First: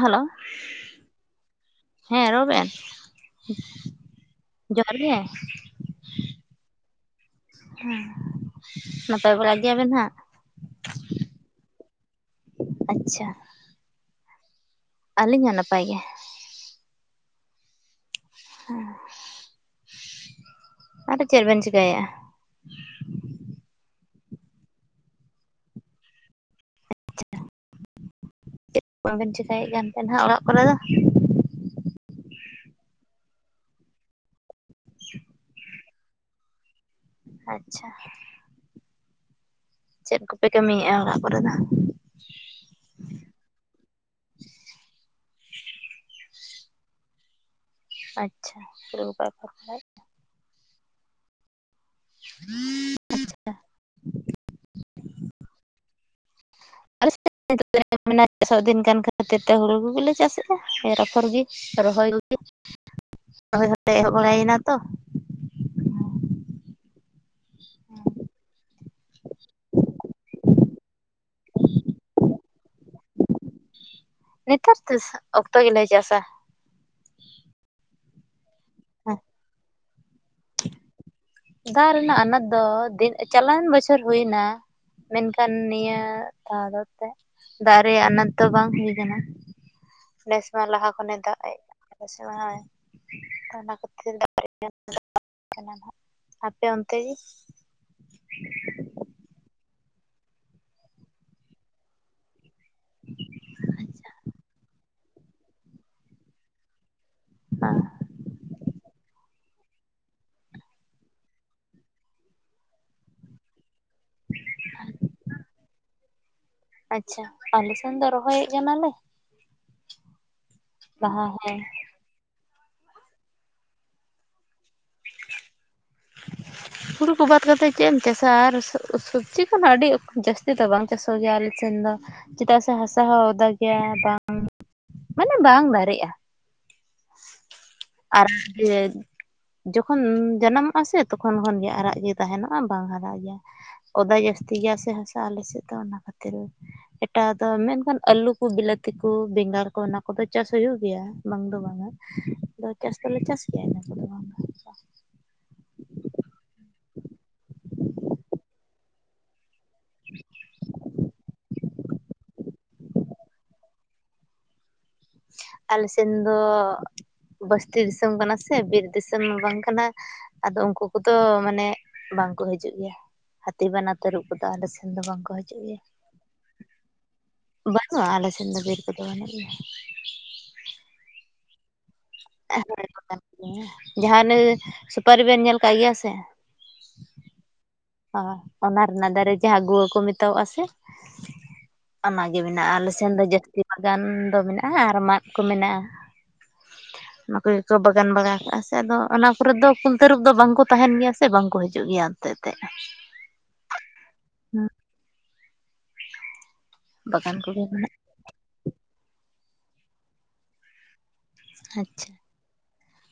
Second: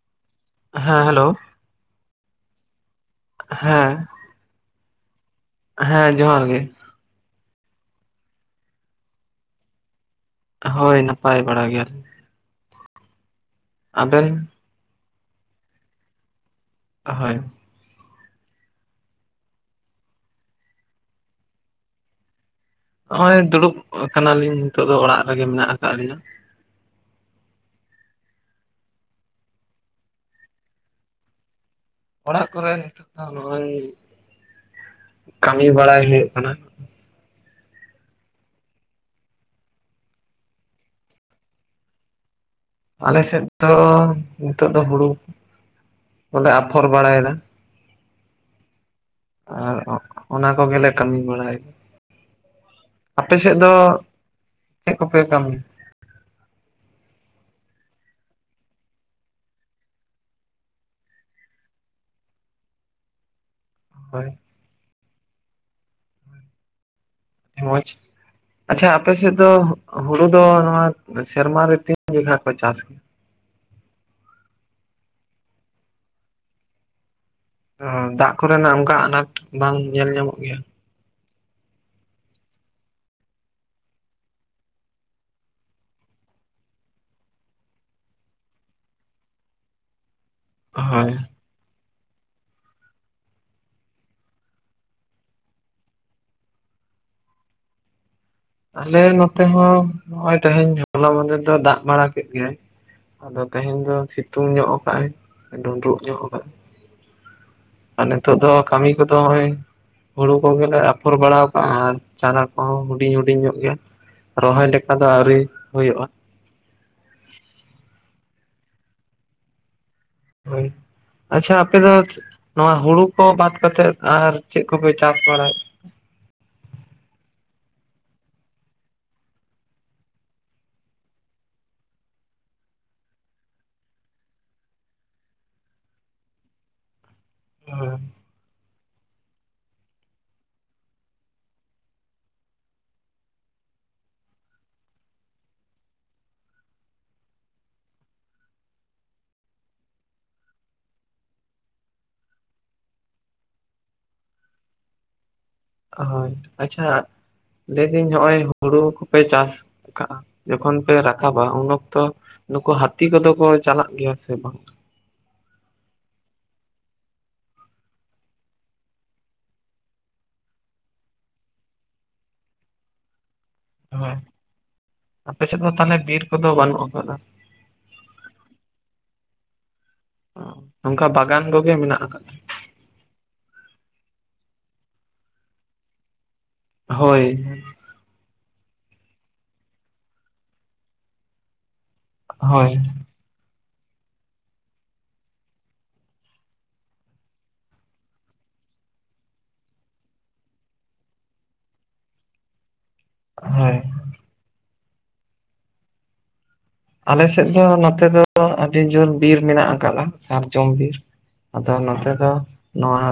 Hello ᱦᱮᱸ hello ᱦᱮᱸ ᱨᱚᱲ ᱵᱮᱱ ᱦᱮᱸ ᱡᱚᱦᱟᱨ ᱜᱮ ᱦᱮᱸ ᱡᱚᱦᱟᱨ ᱜᱮ ᱦᱮᱸ ᱱᱟᱯᱟᱭ ᱵᱟᱲᱟ ᱜᱮᱭᱟᱵᱮᱱ ᱦᱟᱜ ᱦᱳᱭ ᱱᱟᱯᱟᱭ ᱵᱟᱲᱟ ᱜᱮᱭᱟᱞᱮ ᱟᱪᱪᱷᱟ ᱟᱵᱮᱱ? ᱟᱹᱞᱤᱧ ᱦᱚᱸ ᱱᱟᱯᱟᱭ ᱜᱮ ᱦᱚᱭ ᱟᱨ ᱪᱮᱫ ᱵᱮᱱ ᱪᱮᱠᱟᱭᱮᱫᱼᱟ ᱾ ᱦᱚᱭ ᱫᱩᱲᱩᱵ ᱠᱟᱱᱟᱞᱤᱧ ᱱᱤᱛᱚᱜ ᱫᱚ ᱚᱲᱟᱜ ᱨᱮᱜᱮ ᱢᱮᱱᱟᱜ ᱟᱠᱟᱫ ᱞᱤᱧᱟᱹ ᱾ ᱟᱪᱪᱷᱟ ᱪᱮᱫ ᱵᱟᱵᱮᱱ ᱪᱮᱠᱟᱭᱮᱫ ᱠᱟᱱ ᱛᱟᱦᱮᱱᱟ ᱚᱲᱟᱜ ᱠᱚᱨᱮ ᱫᱚ ᱾ ᱚᱲᱟᱜ ᱠᱚᱨᱮ ᱱᱤᱛᱚᱜ ᱫᱚ ᱱᱚᱜᱼ ᱚᱭ ᱠᱟᱹᱢᱤ ᱵᱟᱲᱟᱭ ᱦᱩᱭᱩᱜ ᱠᱟᱱᱟ ᱾ ᱟᱪᱪᱷᱟ ᱪᱮᱫ ᱠᱚᱯᱮ ᱠᱟᱹᱢᱤᱭᱮᱫᱼᱟ ᱚᱲᱟᱜ ᱠᱚᱨᱮ ᱫᱚ ᱾ ᱟᱞᱮ ᱥᱮᱫ ᱫᱚ ᱱᱤᱛᱚᱜ ᱫᱚ ᱦᱩᱲᱩ ᱠᱞᱮ ᱟᱯᱷᱚᱨ ᱵᱟᱲᱟᱭᱮᱫᱟ ᱾ ᱟᱪᱪᱷᱟᱯ [unintelligible] ᱟᱨ ᱚᱱᱟ ᱠᱚᱜᱮᱞᱮ ᱠᱟᱹᱢᱤ ᱵᱟᱲᱟᱭᱟ ᱾ ᱟᱯᱮ ᱥᱮᱫ ᱫᱚ ᱪᱮᱫ ᱠᱚᱯᱮ ᱠᱟᱹᱢᱤ? [unintelligible] ᱟᱨ ᱢᱮ ᱪᱟᱥ ᱫᱤᱱ ᱠᱟᱱ ᱠᱷᱟᱹᱛᱤᱨ ᱛᱮ ᱦᱩᱲᱩ ᱠᱚᱜᱮᱞᱮ ᱪᱟᱥᱮᱫᱼᱟ ᱮᱨᱟᱯᱷᱚᱨ ᱜᱮ᱾ ᱨᱚᱦᱚᱭ ᱞᱟᱹᱜᱤᱫ [unintelligible] [inaudible] ᱨᱚᱦᱚᱭ ᱠᱟᱛᱮᱜ ᱮᱦᱚᱵ ᱦᱳᱭ ᱵᱟᱲᱟᱭᱮᱱᱟ ᱛᱚ ᱢᱚᱸᱡᱽ ᱟᱪᱪᱷᱟ ᱟᱯᱮ ᱥᱮᱫ ᱫᱚ ᱦᱩᱲᱩ ᱫᱚ ᱱᱚᱣᱟ ᱥᱮᱨᱢᱟ ᱨᱮ ᱛᱤᱱ ᱡᱚᱠᱷᱟᱡ ᱠᱚ ᱪᱟᱥ ᱜᱮ ᱱᱮᱛᱟᱨ ᱫᱚ ᱚᱠᱛᱚ ᱜᱮᱞᱮ ᱪᱟᱥᱟ᱾ ᱫᱟᱜ ᱠᱚᱨᱮᱱᱟᱜ ᱚᱱᱠᱟ ᱦᱮᱸ ᱟᱱᱟᱴ ᱵᱟᱝ ᱧᱮᱞ ᱧᱟᱢᱚᱜ ᱜᱮᱭᱟ? ᱫᱟᱜ ᱨᱮᱱᱟᱜ ᱟᱱᱟᱴ ᱫᱚ ᱫᱤᱱ ᱪᱟᱞᱣᱮᱱ ᱵᱚᱪᱷᱚᱨ ᱦᱩᱭ ᱮᱱᱟ᱾ ᱢᱮᱱᱠᱷᱟᱱ ᱱᱤᱭᱟᱹ ᱫᱷᱟ ᱫᱚ ᱛᱮ ᱫᱟᱜ ᱨᱮᱭᱟᱜ ᱟᱱᱟᱴ ᱫᱚ ᱵᱟᱝ ᱦᱩᱭ ᱟᱠᱟᱱᱟ ᱾ ᱱᱮᱥᱢᱟ ᱞᱟᱦᱟ ᱠᱷᱚᱱᱮ ᱦᱳᱭ ᱫᱟᱜ ᱮ [unintelligible] ᱟ ᱥᱮ ᱵᱟᱝ ᱦᱳᱭ ᱚᱱᱟ ᱠᱷᱟᱹᱛᱤᱨ ᱟᱯᱮ ᱚᱱᱛᱮ ᱜᱮ? ᱟᱞᱮ ᱱᱚᱛᱮ ᱦᱚᱸ ᱱᱚᱜᱼᱚᱭ ᱛᱮᱦᱮᱧ ᱦᱚᱞᱟ ᱢᱟᱫᱷᱮᱨ ᱫᱚᱭ ᱫᱟᱜ ᱵᱟᱲᱟ ᱠᱮᱫ ᱜᱮᱭᱟᱭ᱾ ᱟᱫᱚ ᱛᱮᱦᱮᱧ ᱫᱚ ᱥᱤᱛᱩᱝ ᱧᱚᱜ ᱠᱟᱜᱼ ᱟᱭ ᱰᱩᱸᱰᱨᱩᱜ ᱧᱚᱜ ᱠᱟᱜ ᱟᱭ᱾ ᱦᱮᱸ ᱟᱨ ᱱᱤᱛᱚᱜ ᱫᱚ ᱠᱟᱹᱢᱤ ᱠᱚᱫᱚ ᱱᱚᱜᱼᱚᱭ ᱦᱩᱲᱩ ᱠᱚᱜᱮᱞᱮ ᱟᱯᱷᱚᱨ ᱵᱟᱲᱟ ᱠᱟᱜᱼᱟ ᱟᱨ ᱪᱟᱨᱟ ᱠᱚᱦᱚᱸ ᱦᱩᱰᱤᱧ ᱦᱩᱰᱤᱧ ᱧᱚᱜ ᱜᱮᱭᱟ᱾ ᱨᱚᱦᱚᱭ ᱞᱮᱠᱟ ᱫᱚ ᱟᱹᱣᱨᱤ ᱦᱩᱭᱩᱜᱼᱟ᱾ ᱟᱪᱪᱷᱟ ᱟᱞᱮ ᱥᱮᱱ ᱫᱚ ᱨᱚᱦᱚᱭᱮᱫ ᱠᱟᱱᱟᱞᱮ᱾ ᱦᱳᱭ ᱞᱟᱦᱟ ᱟᱪᱪᱷᱟ ᱦᱮᱸ ᱟᱯᱮ ᱫᱚ ᱱᱚᱣᱟ ᱦᱩᱲᱩ ᱠᱚ ᱵᱟᱫ ᱠᱟᱛᱮᱫ ᱟᱨ ᱪᱮᱫ ᱠᱚᱯᱮ ᱪᱟᱥ ᱵᱟᱲᱟᱭᱮᱫ? [inaudible] ᱦᱩᱲᱩ ᱠᱚ ᱵᱟᱫ ᱠᱟᱛᱮᱫ ᱪᱮᱫ ᱮᱢ ᱪᱟᱥᱟ ᱟᱨ ᱥᱚᱵᱽᱡᱤ ᱠᱚᱱᱟᱜ ᱟᱹᱰᱤ ᱡᱟᱹᱥᱛᱤ ᱫᱚ ᱵᱟᱝ ᱪᱟᱥᱚᱜ ᱜᱮᱭᱟ ᱟᱞᱮ ᱥᱮᱱ ᱫᱚ᱾ ᱪᱮᱫᱟᱜ ᱥᱮ ᱦᱟᱥᱟ ᱦᱚᱸ ᱚᱫᱟ ᱜᱮᱭᱟ᱾ ᱵᱟᱝ ᱢᱟᱱᱮ ᱵᱟᱝ ᱫᱟᱨᱮᱜᱼᱟ᱾ [unintelligible] ᱟᱨ ᱡᱚᱠᱷᱚᱱ ᱡᱟᱱᱟᱢ ᱯᱟᱥᱮ ᱛᱚᱠᱷᱚᱱ ᱠᱷᱚᱱᱜᱮ ᱨᱟᱜ ᱜᱮ ᱛᱟᱦᱮᱱᱚᱜᱼᱟ ᱵᱟᱝ ᱦᱟᱨᱟᱜ ᱜᱮᱭᱟ᱾ ᱚᱫᱟ ᱡᱟᱹᱥᱛᱤ ᱜᱮᱭᱟ ᱥᱮ ᱦᱟᱥᱟ ᱟᱞᱮ ᱥᱮᱫ ᱫᱚ ᱚᱱᱟ ᱠᱷᱟᱹᱛᱤᱨ᱾ ᱮᱴᱟᱜ ᱫᱚ ᱢᱮᱱᱠᱷᱟᱱ ᱟᱹᱞᱩ ᱠᱚ ᱵᱤᱞᱟᱹᱛᱤ ᱠᱚ ᱵᱮᱸᱜᱟᱲ ᱠᱚ ᱚᱱᱟ ᱠᱚᱫᱚ ᱪᱟᱥ ᱦᱩᱭᱩᱜ ᱜᱮᱭᱟ ᱵᱟᱝ ᱫᱚ ᱵᱟᱝᱟ ᱾ ᱟᱫᱚ ᱪᱟᱥ ᱫᱚᱞᱮ ᱪᱟᱥ ᱜᱮᱭᱟ ᱤᱱᱟᱹ ᱠᱚᱫᱚ ᱵᱟᱝ ᱦᱳᱭ ᱟᱪᱪᱷᱟ ᱞᱟᱹᱭᱫᱟᱹᱧ ᱱᱚᱜ ᱚᱭ ᱦᱩᱲᱩ ᱠᱚᱯᱮ ᱪᱟᱥ ᱡᱚᱠᱷᱚᱱ ᱯᱮ ᱨᱟᱠᱟᱵᱟ ᱩᱱ ᱚᱠᱛᱚ ᱱᱩᱠᱩ ᱦᱟᱹᱛᱤ ᱠᱚᱫᱚ ᱠᱚ ᱪᱟᱞᱟᱜ ᱜᱮᱭᱟ ᱥᱮ ᱵᱟᱝ ᱟᱞᱮ ᱥᱮᱱ ᱫᱚ ᱵᱟᱥᱛᱤ ᱫᱤᱥᱚᱢ ᱠᱟᱱᱟ ᱥᱮ, ᱵᱤᱨ ᱫᱤᱥᱚᱢ ᱵᱟᱝ ᱠᱟᱱᱟ᱾ ᱟᱫᱚ ᱩᱱᱠᱩ ᱠᱚᱫᱚ ᱢᱟᱱᱮ ᱵᱟᱝᱠᱚ ᱦᱤᱡᱩᱜ ᱜᱮᱭᱟ᱾ ᱦᱟᱹᱛᱤ ᱵᱟᱱᱟ ᱦᱳᱭ ᱛᱟᱹᱨᱩᱵ ᱠᱚᱫᱚ ᱟᱞᱮ ᱥᱮᱱ ᱫᱚ ᱵᱟᱝᱠᱚ ᱟᱯᱮ ᱥᱮᱫ ᱦᱤᱡᱩᱜ ᱫᱚ ᱜᱮᱭᱟ᱾ ᱛᱟᱦᱚᱞᱮ ᱵᱤᱨ ᱠᱚᱫᱚ ᱵᱟᱹᱱᱩᱜ ᱟᱠᱟᱫᱟ ᱵᱟᱹᱱᱩᱜᱼᱟ ᱟᱞᱮ ᱥᱮᱱ ᱫᱚ ᱵᱤᱨ ᱠᱚᱫᱚ ᱵᱟᱹᱱᱩᱜ ᱜᱮᱭᱟ᱾ ᱱᱚᱝᱠᱟ ᱵᱟᱜᱟᱱ ᱠᱚᱜᱮ ᱢᱮᱱᱟᱜ ᱟᱠᱟᱫᱟ᱾ [unintelligible] ᱦᱮ ᱡᱟᱦᱟᱸᱱᱟᱜ ᱥᱩᱯᱟᱨᱤᱵᱮᱱ ᱧᱮᱞ ᱠᱟᱜ ᱜᱮᱭᱟ ᱥᱮ ᱦᱳᱭ ᱚᱱᱟ ᱨᱮᱱᱟᱜ ᱫᱟᱨᱮ ᱡᱟᱦᱟᱸ ᱜᱩᱣᱟᱹ ᱠᱚ ᱢᱮᱛᱟᱣᱟᱜ ᱟ ᱥᱮ ᱚᱱᱟᱜᱮ ᱦᱳᱭ ᱢᱮᱱᱟᱜᱼᱟ ᱟᱞᱮ ᱥᱮᱱ ᱫᱚ ᱡᱟᱹᱥᱛᱤ ᱵᱟᱜᱟᱱ ᱫᱚ ᱢᱮᱱᱟᱜᱼᱟ ᱟᱨ ᱢᱟᱫ ᱠᱚ ᱢᱮᱱᱟᱜᱼᱟ᱾ [inaudible] ᱚᱱᱟ ᱠᱚᱜᱮᱠᱚ ᱵᱟᱜᱟᱱ ᱵᱟᱜᱟᱣ ᱠᱟᱜᱼᱟ ᱥᱮ ᱟᱫᱚ ᱚᱱᱟ ᱠᱚᱨᱮ ᱫᱚ ᱠᱩᱞ ᱛᱟᱹᱨᱩᱵ ᱫᱚ ᱵᱟᱝᱠᱚ ᱛᱟᱦᱮᱱ ᱜᱮᱭᱟ ᱥᱮ ᱵᱟᱝᱠᱚ ᱦᱤᱡᱩᱜ ᱜᱮᱭᱟ ᱮᱱᱛᱮᱫ᱾ [unintelligible] ᱦᱳᱭ [inaudible] ᱟᱞᱮ ᱵᱟᱜᱟᱱ ᱥᱮᱫ ᱠᱚᱜᱮ ᱫᱚ ᱢᱮᱱᱟᱜᱼᱟ ᱱᱚᱛᱮ ᱫᱚ ᱟᱹᱰᱤ ᱡᱳᱨ ᱵᱤᱨ ᱢᱮᱱᱟᱜ ᱟᱠᱟᱫᱟ ᱥᱟᱨᱡᱚᱢ ᱵᱤᱨ ᱟᱫᱚ ᱟᱪᱪᱷᱟ ᱱᱚᱛᱮ ᱫᱚᱼᱼ ᱱᱚᱣᱟ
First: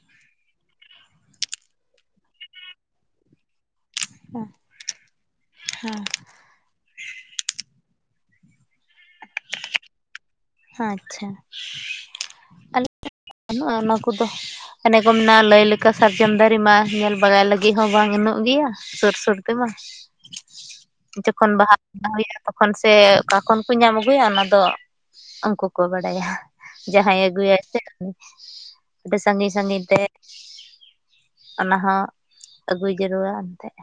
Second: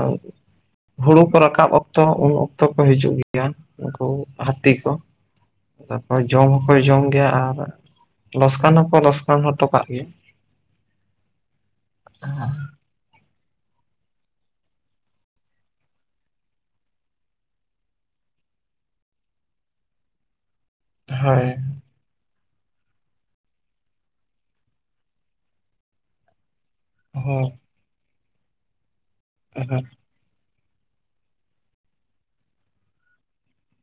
ᱦᱩᱲᱩ ᱠᱚ ᱨᱟᱠᱟᱵ ᱚᱠᱛᱚ ᱩᱱ ᱚᱠᱛᱚ ᱠᱚ ᱦᱤᱡᱩᱜ ᱜᱮᱭᱟ᱾ ᱩᱱᱠᱩ ᱦᱟᱹᱛᱤ ᱠᱚ ᱦᱮᱸ ᱛᱟᱯᱚᱨ ᱡᱚᱢ ᱦᱚᱸ ᱠᱚ ᱡᱚᱢ ᱜᱮᱭᱟ ᱟᱨᱼᱼ ᱞᱚᱥᱠᱟᱱ ᱦᱚᱸᱠᱚ ᱞᱚᱥᱠᱟᱱ ᱦᱚᱴᱚ ᱠᱟᱜ ᱜᱮᱭᱟ᱾ ᱟᱪᱪᱷᱟ᱾ ᱚ ᱵᱟᱹᱱᱩᱜᱼᱟ ᱚᱱᱟ ᱠᱚᱫᱚ, ᱮᱚᱱᱮ ᱠᱚ ᱢᱮᱱᱟᱜᱼᱟ ᱞᱟᱹᱭ ᱞᱮᱠᱟ ᱥᱟᱨᱡᱚᱢ ᱫᱟᱨᱮ ᱢᱟ ᱧᱮᱞ ᱵᱟᱲᱟᱭ ᱞᱟᱹᱜᱤᱫ ᱦᱚᱸ ᱵᱟᱝ ᱩᱚᱜ ᱜᱮᱭᱟ? ᱥᱩᱨ ᱥᱩᱨ ᱛᱮᱢᱟ [inaudible] ᱡᱚᱠᱷᱚᱱ ᱵᱟᱦᱟ ᱵᱚᱸᱭᱟ ᱛᱚᱠᱷᱚᱱ ᱥᱮ ᱚᱠᱟ ᱠᱷᱚᱱ ᱠᱚ ᱧᱟᱢ ᱟᱹᱜᱩᱭᱟ ᱚᱱᱟ ᱫᱚᱼᱼ ᱩᱱᱠᱩ ᱠᱚ ᱵᱟᱲᱟᱭᱟ ᱡᱟᱦᱟᱸᱭ ᱟᱹᱜᱩᱟᱭ ᱦᱳᱭ ᱥᱮ ᱟᱹᱰᱤ ᱥᱟᱺᱜᱤᱧ ᱦᱳᱭ ᱥᱟᱺᱜᱤᱧ ᱛᱮ ᱚᱱᱟ ᱦᱚᱸ ᱟᱹᱜᱩ ᱡᱟᱹᱨᱩᱲᱟ ᱮᱱᱛᱮᱜ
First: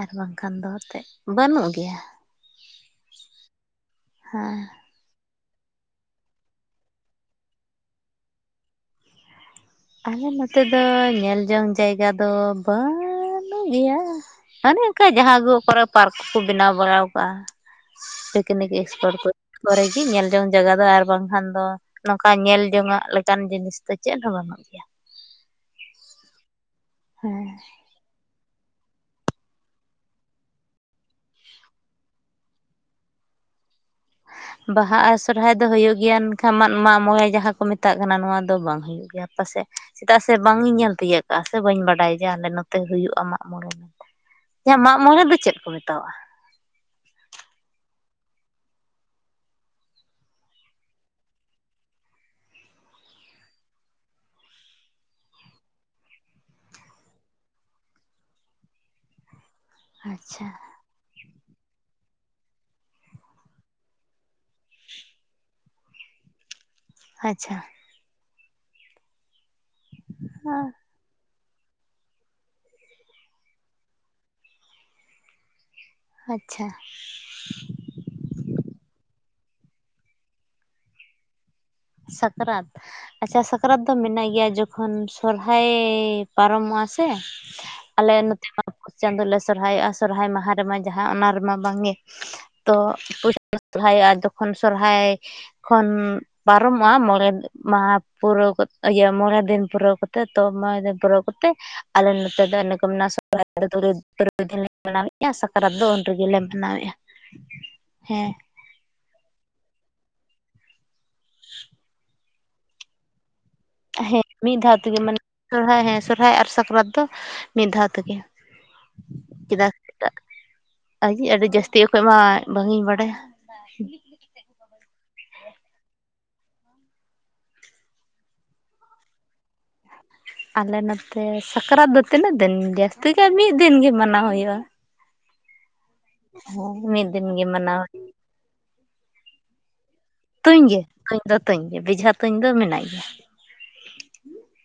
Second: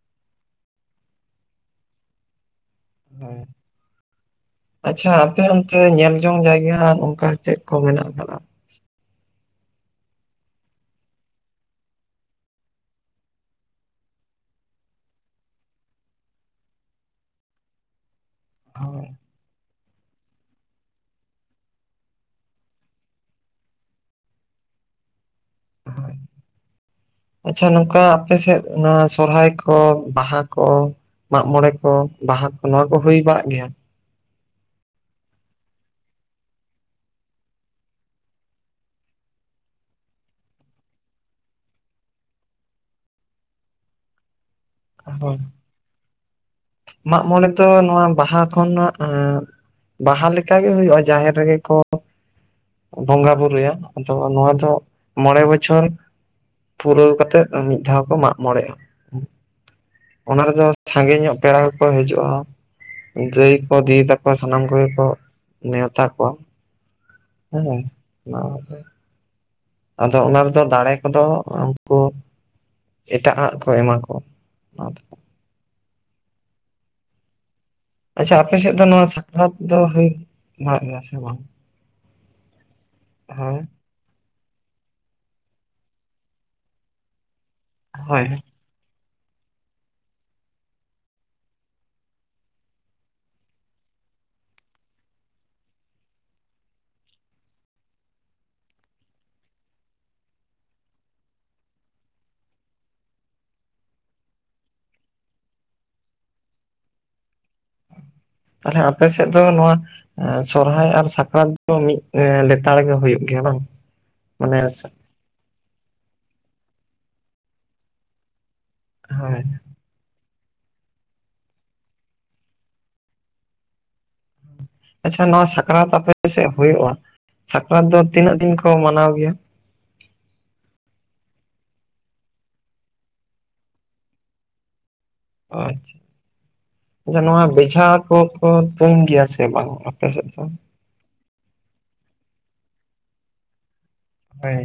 ᱟᱨ ᱵᱟᱝᱠᱷᱟᱱ ᱫᱚ ᱮᱱᱛᱮᱫ ᱵᱟᱹᱱᱩᱜ ᱜᱮᱭᱟ ᱦᱳᱭ ᱦᱮᱸ ᱟᱪᱪᱷᱟ ᱟᱯᱮ ᱚᱱᱛᱮ ᱧᱮᱞ ᱡᱚᱝ ᱡᱟᱭᱜᱟ ᱱᱚᱝᱠᱟ ᱪᱮᱫ ᱠᱚ ᱢᱮᱱᱟᱜ ᱟᱠᱟᱫᱟ? ᱟᱞᱮ ᱱᱚᱛᱮ ᱫᱚ ᱧᱮᱞ ᱡᱚᱝ ᱡᱟᱭᱜᱟ ᱫᱚ ᱵᱟᱝᱼᱼ ᱜᱮᱭᱟ ᱢᱟᱱᱮ ᱚᱱᱠᱟ ᱡᱟᱦᱟᱸ ᱜᱮ ᱚᱠᱟᱨᱮ ᱯᱟᱨᱠ ᱠᱚᱠᱚ ᱵᱮᱱᱟᱣ ᱵᱟᱲᱟ ᱟᱠᱟᱟᱜᱼᱼ [inaudible] ᱯᱤᱠᱱᱤᱠ ᱮᱯᱚᱴ ᱠᱚᱨᱮ ᱜᱮ ᱧᱮᱞ ᱡᱚᱝ ᱡᱟᱭᱜᱟ ᱫᱚ ᱟᱨ ᱵᱟᱝ ᱠᱷᱟᱱ ᱫᱚ, ᱱᱚᱝᱠᱟ ᱧᱮᱞ ᱡᱚᱝᱟᱜ ᱞᱮᱠᱟᱱ ᱡᱤᱱᱤᱥ ᱫᱚ ᱪᱮᱫ ᱦᱚᱸ ᱵᱟᱹᱱᱩᱜᱼᱟ ᱦᱮᱸ ᱟᱪᱪᱷᱟ ᱱᱚᱝᱠᱟ ᱟᱯᱮ ᱥᱮᱫ ᱱᱚᱣᱟ ᱥᱚᱨᱦᱟᱭ ᱠᱚ ᱵᱟᱦᱟ ᱠᱚ? ᱢᱟᱜ ᱢᱚᱬᱮ ᱠᱚ ᱵᱟᱦᱟ ᱠᱚ ᱱᱚᱣᱟ ᱠᱚ ᱦᱩᱭ ᱵᱟᱲᱟᱜ ᱜᱮᱭᱟ? ᱵᱟᱦᱟ ᱟᱨ ᱥᱚᱨᱦᱟᱭ ᱫᱚ ᱦᱩᱭᱩᱜ ᱜᱮᱭᱟ ᱢᱮᱱᱠᱷᱟᱱ ᱢᱟᱜ ᱢᱟᱜ ᱢᱚᱬᱮ ᱡᱟᱦᱟᱸ ᱠᱚ ᱢᱮᱛᱟᱜ ᱠᱟᱱᱟ ᱱᱚᱣᱟ ᱫᱚ ᱵᱟᱝ ᱦᱩᱭᱩᱜ ᱠᱟᱱᱟ᱾ ᱦᱩᱭᱩᱜ ᱜᱮᱭᱟᱯᱟᱥᱮᱡ ᱪᱮᱫᱟᱜ ᱥᱮ ᱵᱟᱝ ᱤᱧ ᱧᱮᱞ ᱛᱤᱭᱳᱟᱹᱜ ᱠᱟᱜᱼᱟ ᱥᱮ ᱵᱟᱹᱧ ᱵᱟᱰᱟᱭ ᱡᱟ ᱟᱞᱮ ᱱᱚᱛᱮ ᱦᱩᱭᱩᱜᱼᱟ ᱟᱢᱟᱜ ᱢᱚᱬᱮᱼᱼ [inaudible] ᱤᱧᱟᱹᱜ ᱢᱟᱜ ᱢᱚᱬᱮ ᱫᱚ ᱪᱮᱫ ᱠᱚ ᱢᱮᱛᱟᱣᱟᱜᱼᱟ? ᱢᱟᱜᱢᱚᱲᱮ ᱫᱚ ᱱᱚᱣᱟ ᱵᱟᱦᱟ ᱠᱷᱚᱱᱟᱜᱼᱼ ᱵᱟᱦᱟ ᱞᱮᱠᱟ ᱜᱮ ᱦᱩᱭᱩᱜᱼᱟ ᱡᱟᱦᱮᱨ ᱨᱮᱜᱮ ᱠᱚᱼᱼ ᱵᱚᱸᱜᱟ ᱵᱩᱨᱩᱭᱟ ᱟᱫᱚ ᱱᱚᱣᱟ ᱫᱚ ᱢᱚᱬᱮ ᱵᱚᱪᱷᱚᱨᱼᱼ ᱯᱩᱨᱟᱹᱣ ᱠᱟᱛᱮᱫ ᱢᱤᱫ ᱫᱷᱟᱣ ᱠᱚ ᱢᱟᱜ ᱢᱚᱬᱮᱜᱼᱟ᱾ ᱚᱱᱟ ᱟᱪᱪᱷᱟ ᱨᱮᱫᱚ ᱥᱟᱜᱮᱧ ᱧᱚᱜ ᱯᱮᱲᱟ ᱠᱚᱠᱚ ᱦᱤᱡᱩᱜᱼᱟ᱾ ᱫᱟᱹᱭ ᱠᱚ ᱫᱤᱫᱤ ᱛᱟᱠᱚ ᱥᱟᱱᱟᱢ ᱠᱚᱜᱮ ᱠᱚ ᱱᱮᱣᱛᱟ ᱠᱚᱣᱟ, ᱟᱪᱪᱷᱟ ᱦᱮᱸ ᱟᱫᱚ ᱚᱱᱟ ᱨᱮᱫᱚ ᱫᱟᱲᱮ ᱠᱚᱫᱚᱼᱼ ᱠᱚ ᱮᱴᱟᱜᱼᱟᱜ ᱠᱚ ᱮᱢᱟ ᱠᱚ ᱚᱱᱟ ᱫᱚᱼᱼ ᱟᱪᱪᱷᱟ, ᱟᱪᱪᱷᱟ ᱟᱯᱮ ᱥᱮᱫ ᱫᱚ ᱱᱚᱣᱟ ᱥᱟᱠᱨᱟᱛ ᱫᱚ ᱦᱩᱭ ᱵᱟᱲᱟᱜ ᱜᱮᱭᱟ ᱥᱮ ᱵᱟᱝ? ᱥᱟᱠᱨᱟᱛ ᱟᱪᱪᱷᱟ ᱦᱮᱸ ᱥᱟᱠᱨᱟᱛᱼᱼ ᱢᱮᱱᱟᱜ ᱜᱮᱭᱟ ᱡᱚᱠᱷᱚᱱ ᱥᱚᱨᱦᱟᱭ ᱯᱟᱨᱚᱢᱚᱜᱼᱟ ᱥᱮ ᱟᱞᱮ ᱦᱳᱭ ᱱᱚᱛᱮᱼᱼ ᱯᱩᱥ ᱪᱟᱸᱫᱳ ᱞᱮ ᱥᱚᱨᱦᱟᱭᱚᱜᱼᱟ ᱥᱚᱨᱦᱟᱭ ᱢᱟᱦᱟ ᱨᱮᱢᱟ ᱡᱟᱦᱟᱸ ᱚᱱᱟ ᱨᱮᱢᱟ ᱵᱟᱝ ᱜᱮ, ᱛᱚ ᱯᱩᱭᱥᱟ ᱥᱚᱨᱦᱟᱭᱚᱜᱼᱟ ᱡᱚᱠᱷᱚᱱ ᱥᱚᱨᱦᱟᱭ ᱠᱷᱚᱱᱼᱼ ᱯᱟᱨᱚᱢᱚᱜᱼᱟ ᱢᱚᱬᱮ ᱢᱟᱦᱟ ᱯᱩᱨᱟᱹᱣ ᱤᱭᱟᱹ ᱢᱚᱬᱮ ᱫᱤᱱ ᱯᱩᱨᱟᱹᱣ ᱠᱟᱛᱮ ᱛᱚ ᱢᱚᱬ ᱫᱤᱱ ᱯᱩᱨᱟᱹᱣ ᱠᱟᱛᱮ ᱟᱞᱮ ᱱᱚᱛᱮ ᱫᱚ ᱤᱱᱟᱹ ᱠᱚ ᱢᱮ ᱥᱚᱦᱟᱭ ᱛᱩᱨᱩᱭ ᱫᱤᱱ ᱞᱮ ᱢᱟᱱᱟᱣᱮᱫᱼᱟ ᱥᱟᱠᱨᱟᱛ ᱩᱱ ᱨᱮᱜᱮ ᱢᱟᱱᱟᱣᱮᱫᱼᱟ᱾ [inaudible] ᱦᱮᱸ, ᱛᱟᱦᱞᱮ ᱟᱯᱮ ᱥᱮᱫ ᱫᱚ ᱱᱚᱣᱟ ᱥᱚᱨᱦᱟᱭ ᱟᱨ ᱥᱟᱠᱨᱟᱛ ᱫᱚ ᱢᱤᱫᱼᱼ ᱞᱮᱛᱟᱲ ᱜᱮ ᱦᱩᱭᱩᱜ ᱜᱮᱭᱟ ᱵᱟᱝ? ᱦᱮᱸ ᱢᱟᱱᱮ ᱢᱤᱫ ᱫᱷᱟᱣ ᱛᱮᱜᱮ ᱢᱟᱱᱮ ᱥᱚᱨᱦᱟᱭ ᱦᱮᱸ ᱥᱚᱨᱦᱟᱭ ᱟᱨ ᱥᱟᱠᱨᱟᱛ ᱫᱚ ᱢᱤᱫ ᱫᱷᱟᱣ ᱛᱮᱜᱮ᱾ ᱦᱳᱭ ᱠᱮᱫᱟ ᱮᱟᱜ ᱟᱡ ᱟᱹᱰᱤ ᱡᱟᱹᱥᱛᱤ ᱚᱠᱚᱚᱡ ᱢᱟ ᱵᱟᱝᱤᱧ ᱵᱟᱰᱟᱭᱟ᱾ [inaudible] ᱟᱪᱪᱷᱟ ᱱᱚᱣᱟ ᱥᱟᱠᱨᱟᱛ ᱟᱯᱮ ᱥᱮᱫ ᱦᱩᱭᱩᱜᱼᱟ ᱥᱟᱠᱨᱟᱛ ᱫᱚ ᱛᱤᱱᱟᱹᱜ ᱫᱤᱱ ᱠᱚ ᱢᱟᱱᱟᱣ ᱜᱮᱭᱟ? ᱟᱞᱮ ᱱᱚᱛᱮ ᱥᱟᱠᱨᱟᱛ ᱫᱚ ᱛᱤᱱᱟᱹᱜ ᱫᱤᱱ ᱡᱟᱹᱥᱛᱤ ᱠ ᱢᱤᱫ ᱫᱤᱱᱜᱤ ᱢᱟᱱᱟᱣ ᱦᱩᱭᱩᱜᱼᱟ ᱟᱪᱪᱷᱟ ᱢᱤᱫ ᱟᱪᱪᱷᱟ ᱫᱤᱱ ᱱᱚᱣᱟ ᱜᱮ ᱢᱟᱱᱟᱣ ᱵᱮᱡᱷᱟ ᱠᱚᱠᱚ ᱛᱩᱢ ᱜᱮᱭᱟ ᱥᱮ ᱵᱟᱝᱼᱟ ᱛᱩᱧ ᱜᱮ ᱛᱩᱧ ᱫᱚ ᱛᱩᱧ ᱜᱮ ᱵᱮᱡᱷᱟ ᱛᱩᱧ ᱫᱚ ᱢᱮᱱᱟᱜ ᱜᱮᱭᱟ ᱦᱮᱭ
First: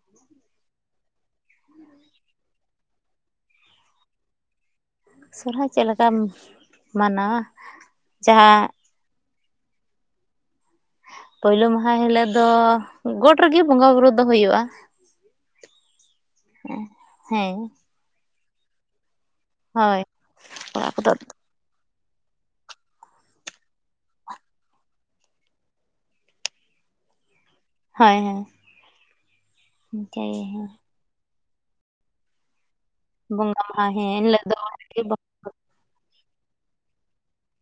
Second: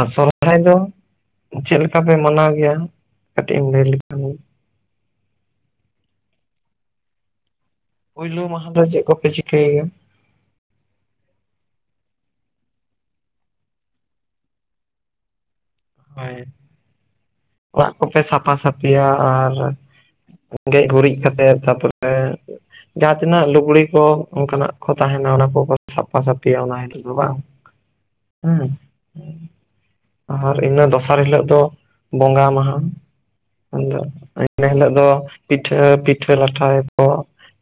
ᱟᱨ ᱥᱚᱨᱦᱟᱭ ᱫᱚ ᱪᱮᱫ ᱞᱮᱠᱟ ᱯᱮ ᱢᱟᱱᱟᱣ ᱜᱮᱭᱟ ᱠᱟᱹᱴᱤᱡ ᱮᱢ ᱞᱟᱹᱭ ᱞᱮᱠᱷᱟᱱ ᱜᱮ ᱥᱚᱨᱦᱟᱭ ᱪᱮᱫ ᱞᱮᱠᱟᱢ ᱢᱟᱱᱟᱣᱟ ᱯᱩᱭᱞᱳ ᱢᱟᱦᱟ ᱡᱟᱦᱟᱸ ᱫᱚ ᱪᱮᱫ ᱠᱚᱯᱮ ᱪᱤᱠᱟᱹᱭᱮᱭᱟ ᱯᱳᱭᱞᱳ ᱢᱟᱦᱟ ᱦᱤᱞᱳᱜ ᱫᱚ ᱜᱚᱴ ᱨᱮᱜᱮ ᱵᱚᱸᱜᱟ ᱵᱩᱨᱩ ᱫᱚ ᱦᱩᱭᱩᱜᱼᱟ ᱦᱳᱭ ᱦᱮᱸ ᱚᱲᱟᱜ ᱠᱚᱯᱮ ᱥᱟᱯᱷᱟ ᱥᱟᱟᱹᱯᱷᱤᱭᱟ ᱟᱨ ᱦᱳᱭ ᱜᱮᱡ ᱚᱲᱟᱜ ᱠᱚᱫᱚ ᱜᱩᱨᱤᱡ ᱠᱟᱛᱮ ᱛᱟᱯᱚᱨᱮ ᱡᱟᱦᱟᱸ ᱛᱤᱱᱟᱹᱜ ᱞᱩᱜᱽᱲᱤ ᱠᱚ ᱚᱱᱠᱟᱱᱟᱜ ᱠᱚ ᱛᱟᱦᱮᱱᱟ ᱚᱱᱟ ᱠᱚ ᱥᱟᱯᱷᱟ ᱥᱟᱟᱹᱯᱤᱭᱟ ᱚᱱᱟ ᱦᱤᱞᱳᱜ ᱫᱚ ᱵᱟᱝ ᱦᱳᱭ ᱦᱳᱭ ᱦᱩᱸᱮᱸ ᱚᱱᱠᱮ ᱟᱨ ᱤᱱᱟᱹ ᱫᱚᱥᱟᱨ ᱦᱤᱞᱳᱜ ᱫᱚ ᱵᱚᱸᱜᱟ ᱢᱟᱦᱟ ᱵᱚᱸᱜᱟ ᱢᱟᱦᱟ ᱟᱫᱚ ᱦᱮᱸ ᱮᱱᱦᱤᱞᱳᱜ ᱤᱱᱟᱹ ᱦᱤᱞᱳᱜ ᱫᱚ ᱯᱤᱴᱷᱟᱹ ᱯᱤᱴᱷᱟᱹ ᱞᱟᱴᱷᱟᱭᱟᱠᱚ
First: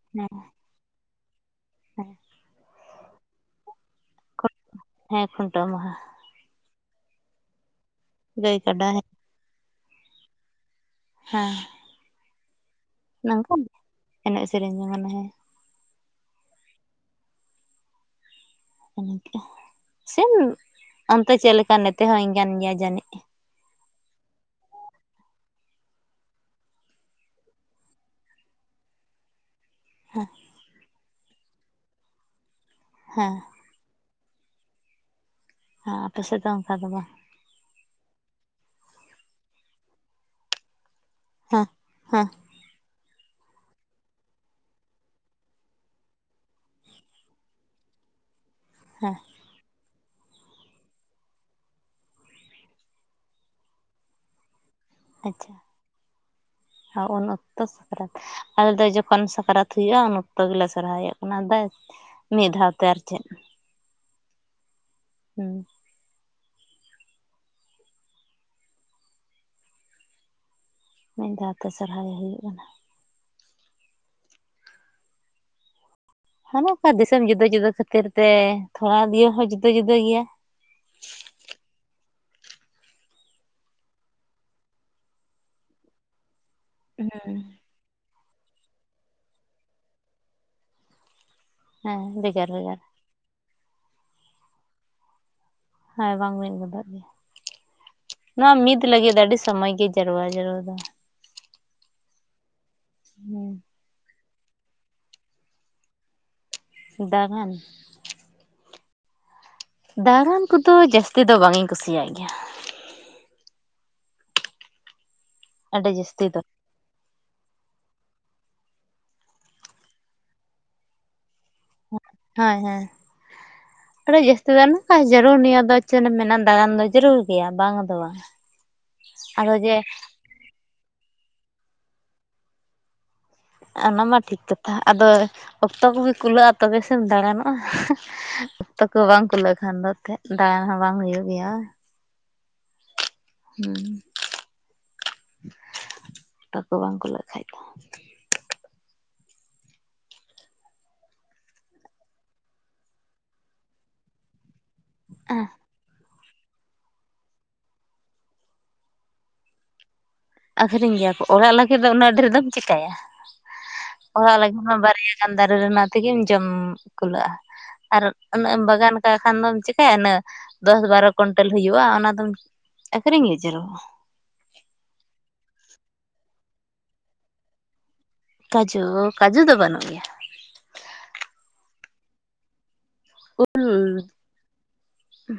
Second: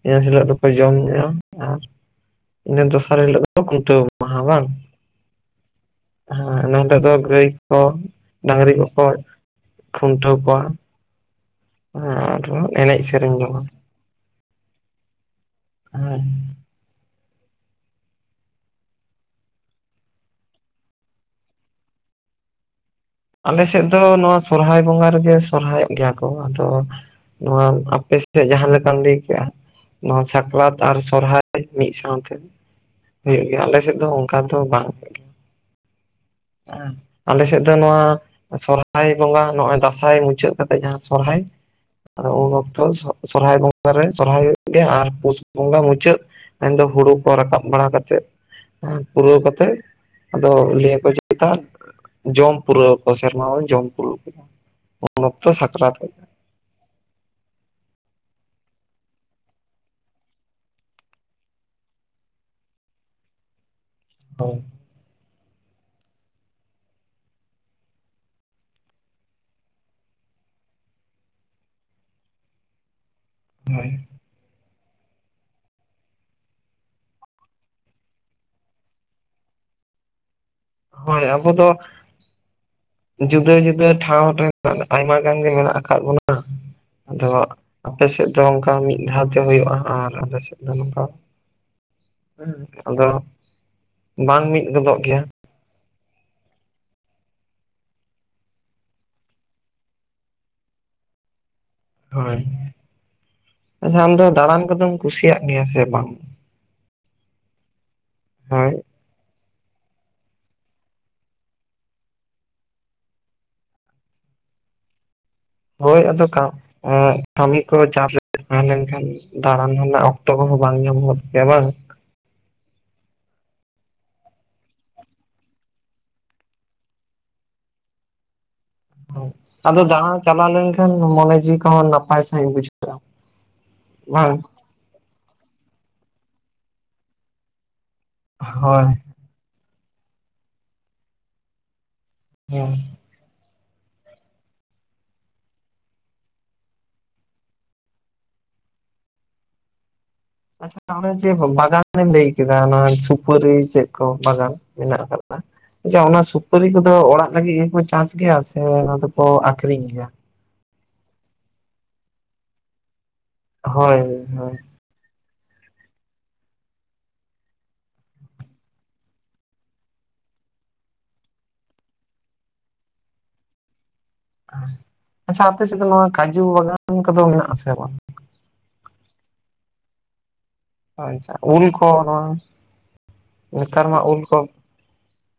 ᱤᱱᱟᱹ ᱦᱮᱸ ᱦᱤᱞᱟᱹᱜᱜ ᱫᱚᱠᱚ ᱡᱚᱢ ᱧᱩᱭᱟ ᱟᱨ ᱦᱮᱸ ᱤᱱᱟᱹ ᱫᱚᱥᱟᱨ ᱦᱤᱞᱳᱜ ᱫᱚ ᱠᱷᱩᱱᱴᱟᱹᱣ ᱢᱟᱦᱟ ᱵᱟᱝ ᱦᱮᱸ ᱠᱷᱩᱱᱴᱟᱹᱣ ᱢᱟᱦᱟ ᱦᱮᱸ ᱱᱤᱞᱳᱜ ᱫᱚ ᱜᱟᱹᱭ ᱜᱟᱹᱭ ᱰᱟᱝᱨᱤ ᱠᱟᱰᱟ ᱠᱚᱠᱚ ᱠᱷᱩᱱᱴᱟᱹᱣ ᱠᱚᱣᱟ ᱦᱮᱸ ᱦᱮ ᱟᱨ ᱮᱱᱮᱡ ᱥᱮᱨᱮᱧ ᱱᱚᱝᱠ ᱡᱚᱝᱟ ᱜᱮ ᱮᱱᱮᱡ ᱥᱮᱨᱮᱧ ᱡ ᱢᱚᱱᱮ ᱦᱮᱸ ᱦᱮᱸ ᱥᱮᱢ ᱚᱱᱛᱮ ᱪᱮᱫ ᱞᱮᱠᱟ ᱱᱛᱮᱮ ᱦᱚᱧ ᱠᱟᱱ ᱜᱮᱭᱟ ᱡᱟᱹᱱᱤᱡ ᱟᱞᱮ ᱥᱮᱫ ᱫᱚ ᱱᱚᱣᱟ ᱥᱚᱨᱦᱟᱭ ᱵᱚᱸᱜᱟ ᱨᱮᱜᱮ ᱥᱚᱨᱦᱟᱭᱚᱜ ᱜᱮᱭᱟ ᱠᱚ ᱟᱫᱚ ᱱᱚᱣᱟ ᱟᱯᱮ ᱥᱮᱫ ᱡᱟᱦᱟᱸ ᱞᱮᱠᱟᱢ ᱞᱟᱹᱭ ᱠᱮᱜᱼᱟ ᱱᱚᱣᱟ ᱥᱟᱠᱨᱟᱛ ᱟᱨ ᱥᱚᱨᱦᱟᱭ ᱢᱤᱫ ᱥᱟᱶᱛᱮ ᱦᱮᱸ ᱦᱩᱭᱩᱜ ᱜᱮᱭᱟ ᱟᱞᱮ ᱥᱮᱫ ᱫᱚ ᱚᱚᱱᱠᱟ ᱫᱚ ᱵᱟᱝ ᱦᱮᱸ ᱟᱯᱮᱮᱥᱮᱫ ᱫᱚ ᱚᱱᱠᱟ ᱫᱚ ᱵᱟᱝ ᱟᱞᱮᱥᱮᱫ ᱫᱚ ᱱᱚᱣᱟ ᱥᱚᱨᱚᱦᱦᱟᱭ ᱵᱚᱸᱜᱟ ᱱᱚᱜᱚᱭ ᱫᱟᱸᱟᱭ ᱢᱩᱪᱟᱹᱫ ᱠᱟᱛᱮ ᱡᱟᱦᱟᱸ ᱥᱚᱨᱦᱟᱭ ᱦᱮᱸ ᱦᱮᱸ ᱟᱫᱚ ᱩᱱ ᱚᱠᱛᱚ ᱥᱚᱨᱦᱟᱭ ᱵᱚᱸᱜᱟ ᱨᱮ ᱥᱚᱨᱦᱟᱭ ᱦᱩᱭᱩᱜ ᱜᱮᱭᱟ ᱟᱨ ᱯᱩᱥ ᱵᱚᱸᱜᱟ ᱢᱩᱪᱟᱹᱫ ᱢᱮᱱᱫᱚ ᱦᱩᱲᱩ ᱠᱚ ᱨᱟᱠᱟᱵ ᱵᱟᱲᱟ ᱠᱟᱛᱮᱫ ᱦᱮᱸ ᱯᱩᱨᱟᱹᱣ ᱠᱟᱛᱮᱮᱫ ᱟᱫᱚ ᱞᱟᱹᱭᱟᱠᱚ ᱪᱮᱛ ᱡᱚᱢ ᱯᱩᱨᱟᱹᱣ ᱟ ᱥᱮᱨᱢᱟ ᱵᱚᱱ ᱡᱚᱢ ᱠᱩᱞ ᱠᱮᱫᱟ ᱩᱱ ᱚᱠᱛᱚ ᱥᱟᱠᱨᱟᱛᱚᱜ ᱟᱨ ᱩᱱ ᱚᱠᱛᱚ ᱥᱟᱠᱨᱟᱛ ᱟᱞᱮ ᱫᱚ ᱡᱚᱠᱷᱚᱱ ᱥᱟᱠᱨᱟᱛ ᱦᱩᱭᱩᱜᱼᱟ ᱩᱱ ᱚᱠᱛᱚ ᱜᱮᱞᱮ ᱥᱚᱨᱦᱟᱭᱚᱜ ᱠᱟᱱᱟ ᱫ ᱢᱤᱫ ᱫᱷᱟᱣᱛᱮ ᱟᱨ ᱪᱮᱫ ᱛ ᱦᱩᱸ ᱢᱤᱫ ᱫᱷᱟᱣᱛᱮ ᱥᱦᱟᱭᱮ ᱦᱩᱭᱩᱜ ᱠᱟᱱᱟ ᱦᱳᱭ ᱦᱟᱱᱮ ᱚᱱᱠᱟ ᱫᱤᱥᱚᱢ ᱡᱩᱫᱟᱹ ᱡᱩᱫᱟᱹ ᱠᱷᱟᱹᱛᱤᱨ ᱛᱮ ᱛᱷᱚᱲᱟ ᱫᱤᱭᱮ ᱦᱚᱸ ᱡᱩᱫᱟᱹ ᱡᱩᱫᱟᱹ ᱜᱮᱭᱟ ᱦᱳᱭ ᱟᱵᱚ ᱫᱚ ᱡᱩᱫᱟᱹ ᱡᱩᱫᱟᱹ ᱴᱷᱟᱶ ᱨᱮ ᱟᱭᱢᱟ ᱜᱟᱱ ᱜᱮ ᱢᱮᱱᱟᱜ ᱟᱠᱟᱫ ᱵᱚᱱᱟ ᱦᱩᱸ ᱟᱫᱚ ᱟᱯᱮ ᱥᱮᱫ ᱫᱚ ᱚᱱᱠᱟ ᱢᱤᱫ ᱫᱷᱟᱣ ᱛᱮ ᱦᱩᱭᱩᱜᱼᱟ ᱟᱨ ᱟᱞᱮ ᱥᱮᱫ ᱫᱚ ᱱᱚᱝᱠᱟ ᱵᱷᱮᱜᱟᱨ ᱦᱮᱸ ᱵᱷᱮᱜᱟᱨ ᱟᱫᱚ ᱵᱟᱝ ᱢᱤᱫ ᱜᱚᱫᱚᱜ ᱜᱮᱭᱟ ᱦᱮᱸ ᱵᱟᱝ ᱢᱤᱫ ᱜᱚᱫᱚᱜ ᱜᱮᱭᱟ ᱱᱚᱣᱟ ᱢᱤᱫ ᱞᱟᱹᱜᱤᱫ ᱟᱹᱰᱤ ᱥᱚᱢᱚᱭ ᱜᱮ ᱡᱟᱨᱨᱟ ᱡᱟᱹᱨᱩᱲ ᱫᱚ ᱦᱳᱭ ᱦᱩᱸ ᱟᱪᱪᱷᱟ ᱟᱢ ᱫᱚ ᱫᱟᱬᱟᱱ ᱠᱚᱫᱚᱢ ᱠᱩᱥᱤᱭᱟᱜ ᱜᱮᱭᱟ ᱥᱮ ᱵᱟᱝ ᱫᱟᱬᱟᱱ ᱦᱳᱭ ᱫᱟᱬᱟᱱ ᱠᱚᱫᱚ ᱡᱟᱹᱥᱛᱤ ᱫᱚ ᱵᱟᱝ ᱤᱧ ᱠᱩᱥᱤᱭᱟᱜ ᱜᱮᱭᱟ ᱾ ᱟᱹᱰᱤ ᱦᱳᱭ ᱡᱟᱹᱥᱛᱤ ᱟᱫᱚ ᱫᱚ ᱠᱟᱵ ᱩᱸᱜ ᱠᱟᱹᱢᱤ ᱠᱚ ᱪᱟᱥ ᱨᱮ ᱛᱟᱦᱮᱸ ᱞᱮᱱᱠᱷᱟᱱ ᱫᱟᱬᱟᱱ ᱨᱮᱱᱟᱜ ᱚᱠᱛᱚ ᱠᱚᱦᱚᱸ ᱵᱟᱝ ᱧᱟᱢ ᱜᱚᱫᱚᱜ ᱜᱮᱭᱟ ᱵᱟᱝ? ᱦᱳᱭ ᱦᱮᱸ ᱟᱹᱰᱤ ᱡᱟᱹᱥᱛᱤ ᱫᱚ ᱱᱚᱝᱠᱟ ᱡᱟᱹᱨᱩᱲ ᱱᱤᱭᱟᱹ ᱫᱚ ᱪᱮᱫ ᱢᱮᱱᱟᱜᱼᱟ ᱫᱟᱬᱟᱱ ᱫᱚ ᱡᱟᱹᱨᱩᱲ ᱜᱮᱭᱟ ᱵᱟᱝ ᱫᱚ ᱵᱟᱝ ᱾ ᱟᱫᱚ ᱫᱟᱬᱟᱱ ᱪᱟᱞᱟᱣ ᱞᱮᱱᱠᱷᱟᱱ ᱢᱚᱱᱮ ᱡᱤᱣᱤ ᱠᱚᱦ ᱱᱟᱯᱟᱭ ᱥᱟᱹᱦᱤᱡ ᱵᱩᱡᱷᱟᱹᱜ ᱾ ᱚᱱᱟ ᱢᱟ ᱴᱷᱤᱠ ᱠᱟᱛᱷᱟ ᱟᱫᱚ ᱚᱠᱛᱚ ᱠᱚᱜᱮ ᱠᱩᱞᱟᱹᱜᱼᱟ ᱛᱚᱵ ᱥᱮᱢ ᱫᱟᱬᱟᱱᱚᱜᱼᱟ ᱾ ᱚᱠᱛᱚ ᱦᱳᱭ ᱠᱚ ᱵᱟᱝ ᱠᱩᱞᱟᱹᱜ ᱠᱷᱟᱱ ᱫᱚ ᱮᱱᱛᱮ ᱫᱟᱬᱟᱱ ᱦᱚᱸ ᱵᱟᱝ ᱦᱩᱭᱩᱜ ᱜᱮᱭᱟ ᱾ ᱦᱮᱸ ᱦᱩᱸ ᱚᱠᱛᱚ ᱠᱚ ᱵᱟᱝ ᱠᱩᱞᱟᱹᱜ ᱠᱷᱟᱡ ᱫᱚ ᱾ ᱟᱪᱪᱷᱟ ᱚᱱᱮ ᱡᱮ ᱵᱟᱜᱟᱱᱮᱢ ᱞᱟᱹᱭ ᱠᱮᱫᱟ ᱚᱱᱟ ᱥᱩᱯᱟᱹᱨᱤ ᱪᱮᱫ ᱠᱚ ᱵᱟᱜᱟᱱ ᱢᱮᱱᱟᱜ ᱟᱠᱟᱫᱟᱫᱟ ᱟᱪᱪᱷᱟ ᱚᱱᱟ ᱥᱩᱯᱟᱹᱨᱤ ᱠᱚᱫᱚ ᱚᱲᱟᱜ ᱞᱟᱹᱜᱤᱫ ᱜᱮᱠᱚ ᱪᱟᱥ ᱜᱮᱭᱟ ᱥᱮ ᱚᱱᱟ ᱫᱚᱠᱚ ᱟᱠᱷᱨᱤᱧ ᱜᱮᱭᱟ? ᱟᱠᱷᱨᱤᱧ ᱜᱮᱭᱟ ᱠᱚ ᱚᱲᱟᱜ ᱞᱟᱹᱜᱤᱫ ᱫᱚ ᱩᱱᱟᱹᱜ ᱰᱷᱮᱨ ᱫᱚᱢ ᱪᱤᱠᱟᱭᱟ ᱦᱳᱭ ᱚᱲᱟᱜ ᱦᱳᱭ ᱞᱟᱹᱜᱤᱫ ᱢᱟ ᱵᱟᱨᱭᱟ ᱠᱟᱱ ᱫᱟᱨᱮ ᱨᱮᱱᱟᱜ ᱛᱮᱜᱮᱢ ᱡᱚᱢ ᱠᱩᱞᱟᱹᱜᱼᱟ ᱾ ᱟᱨ ᱩᱱᱟᱹᱜ ᱮᱢ ᱵᱟᱜᱟᱱ ᱠᱟᱜ ᱠᱷᱟᱱ ᱫᱚᱢ ᱪᱮᱤᱠᱟᱹᱭᱟ ᱩᱱᱟᱹᱜ? ᱫᱚᱥ ᱵᱟᱨᱚ ᱠᱳᱱᱴᱟᱹᱞ ᱦᱩᱭᱩᱜᱼᱟ ᱚᱱᱟᱫᱚᱢ ᱟᱹᱠᱷᱨᱤᱧ ᱜᱮ ᱡᱟᱹᱨᱚᱜᱼᱟ ᱾ ᱟᱪᱪᱷᱟ ᱟᱯᱮ ᱥᱮᱫ ᱫᱚ ᱱᱚᱣᱟ ᱠᱟᱡᱩ ᱵᱟᱜᱟᱱ ᱠᱚᱫᱚ ᱢᱮᱱᱟᱜ ᱟᱥᱮ ᱵᱟᱝ? ᱠᱟᱡᱩ ᱠᱟᱡᱩ ᱫᱚ ᱵᱟᱹᱱᱩᱜ ᱜᱮᱭᱟ ᱾ ᱟᱪᱪᱷᱟ ᱩᱞ ᱠᱚ ᱱᱚᱣᱟ ᱱᱮᱛᱟᱨ ᱢᱟ ᱩᱞ ᱠᱚ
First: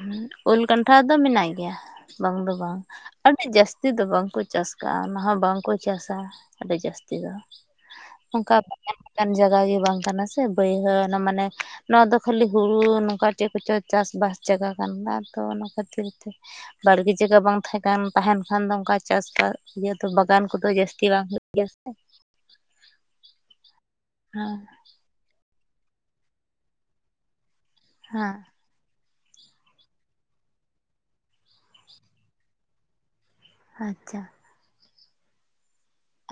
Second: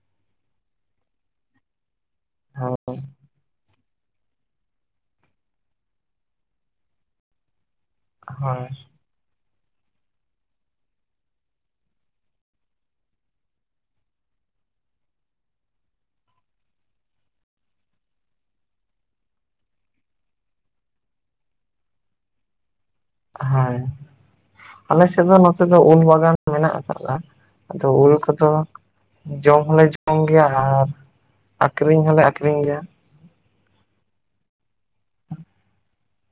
ᱦᱩᱸ ᱩᱞ ᱠᱟᱱᱴᱷᱟᱲ ᱫᱚ ᱢᱮᱱᱟᱜ ᱜᱮᱭᱟ ᱵᱟᱝ ᱫᱚ ᱵᱟᱝ ᱦᱳᱭ ᱾ ᱟᱹᱰᱤ ᱡᱟᱹᱥᱛᱤ ᱫᱚ ᱵᱟᱝᱠᱚ ᱪᱟᱥ ᱠᱟᱜᱼᱟ ᱚᱱᱟ ᱦᱚᱸ ᱵᱟᱝᱠᱚ ᱪᱟᱥᱟ ᱟᱹᱰᱤ ᱡᱟᱹᱥᱛᱤ ᱫᱚ ᱾ ᱚᱱᱠᱟ ᱦᱳᱭ ᱞᱮᱠᱟᱱ ᱡᱟᱭᱜᱟ ᱜᱮ ᱵᱟᱝ ᱠᱟᱱᱟ ᱥᱮ ᱵᱟᱹᱭᱦᱟᱹᱲ ᱢᱟᱱᱮ ᱱᱚᱣᱟ ᱫᱚ ᱠᱷᱟᱹᱞᱤ ᱦᱩᱲᱩ ᱱᱚᱝᱠᱟ ᱪᱮᱫ ᱠᱚᱪᱚ ᱪᱟᱥᱵᱟᱥ ᱡᱟᱭᱜᱟ ᱠᱟᱱ ᱫᱚ ᱛᱚ ᱚᱱᱟ ᱠᱷᱟᱹᱛᱤᱨ ᱛᱮ ᱾ ᱵᱟᱲᱜᱮ ᱡᱟᱭᱜᱟ ᱵᱟᱝ ᱛᱟᱦᱮᱸᱠᱟᱱ ᱛᱟᱦᱮᱱ ᱠᱷᱟᱱ ᱫᱚ ᱚᱱᱠᱟ ᱪᱟᱥᱵᱟᱥ ᱤᱭᱟᱹ ᱫᱚ ᱵᱟᱜᱟᱱ ᱠᱚᱫᱚ ᱡᱟᱹᱥᱛᱤ ᱵᱟᱝ ᱦᱩᱭᱩᱜ ᱜᱮᱭᱟ ᱥᱮ ᱾ ᱦᱳᱭ ᱦᱮᱸ ᱟᱞᱮ ᱥᱮᱫ ᱫᱚ ᱱᱚᱛᱮ ᱫᱚ ᱩᱞ ᱵᱟᱜᱟᱱ ᱢᱮᱱᱟᱜ ᱟᱠᱟᱫᱟ ᱟᱫᱚ ᱩᱞ ᱦᱮᱸ ᱠᱚᱫᱚ ᱡᱚᱢ ᱦᱚᱞᱮ ᱡᱚᱢ ᱜᱮᱭᱟ ᱟᱨ ᱟᱠᱷᱨᱤᱧ ᱦᱚᱞᱮ ᱟᱠᱷᱨᱤᱧ ᱜᱮᱭᱟ ᱾ ᱟᱪᱪᱷᱟ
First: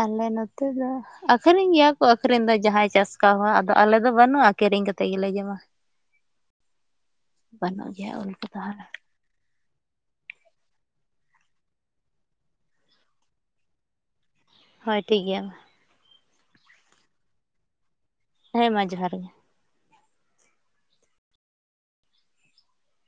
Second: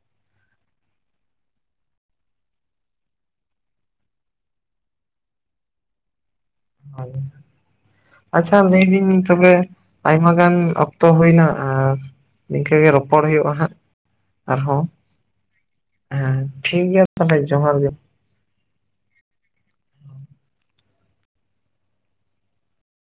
ᱟᱞᱮ ᱱᱚᱛᱮ ᱫᱚ ᱟᱠᱷᱨᱤᱧ ᱜᱮᱭᱟ ᱠᱚ ᱟᱠᱷᱨᱤᱧ ᱫᱚ ᱡᱟᱦᱟᱸᱟᱭ ᱪᱟᱥ ᱠᱟᱣᱟ ᱟᱫᱚ ᱟᱞᱮ ᱫᱚ ᱵᱟᱹᱱᱩᱜᱼᱟ ᱠᱤᱨᱤᱧ ᱠᱟᱛᱮᱫ ᱜᱮᱞᱮ ᱡᱚᱢᱟ ᱾ ᱜᱮᱭᱟ ᱚᱞ ᱟᱪᱪᱷᱟ ᱠᱚᱫᱚ ᱦᱟᱸᱜ ᱞᱟᱹᱭᱫᱟᱹᱧ ᱛᱚᱵᱮ ᱟᱭᱢᱟ ᱜᱟᱱ ᱚᱠᱛᱚ ᱦᱩᱭᱱᱟ ᱟᱨ ᱱᱤᱝᱠᱟᱹ ᱜᱮ ᱨᱚᱯᱚᱲ ᱦᱩᱭᱩᱜᱼᱟ ᱦᱟᱸᱜ ᱾ ᱟᱨᱦᱚᱸ ᱦᱳᱭ ᱴᱷᱤᱠ ᱜᱮᱭᱟ ᱢᱟ ᱦᱮᱸ ᱴᱷᱤᱠ ᱜᱮᱭᱟ ᱛᱟᱦᱚᱞᱮ ᱡᱚᱦᱟᱨ ᱜᱮ ᱾ ᱦᱮᱸ ᱢᱟ ᱡᱚᱦᱟᱨ ᱜᱮ ᱾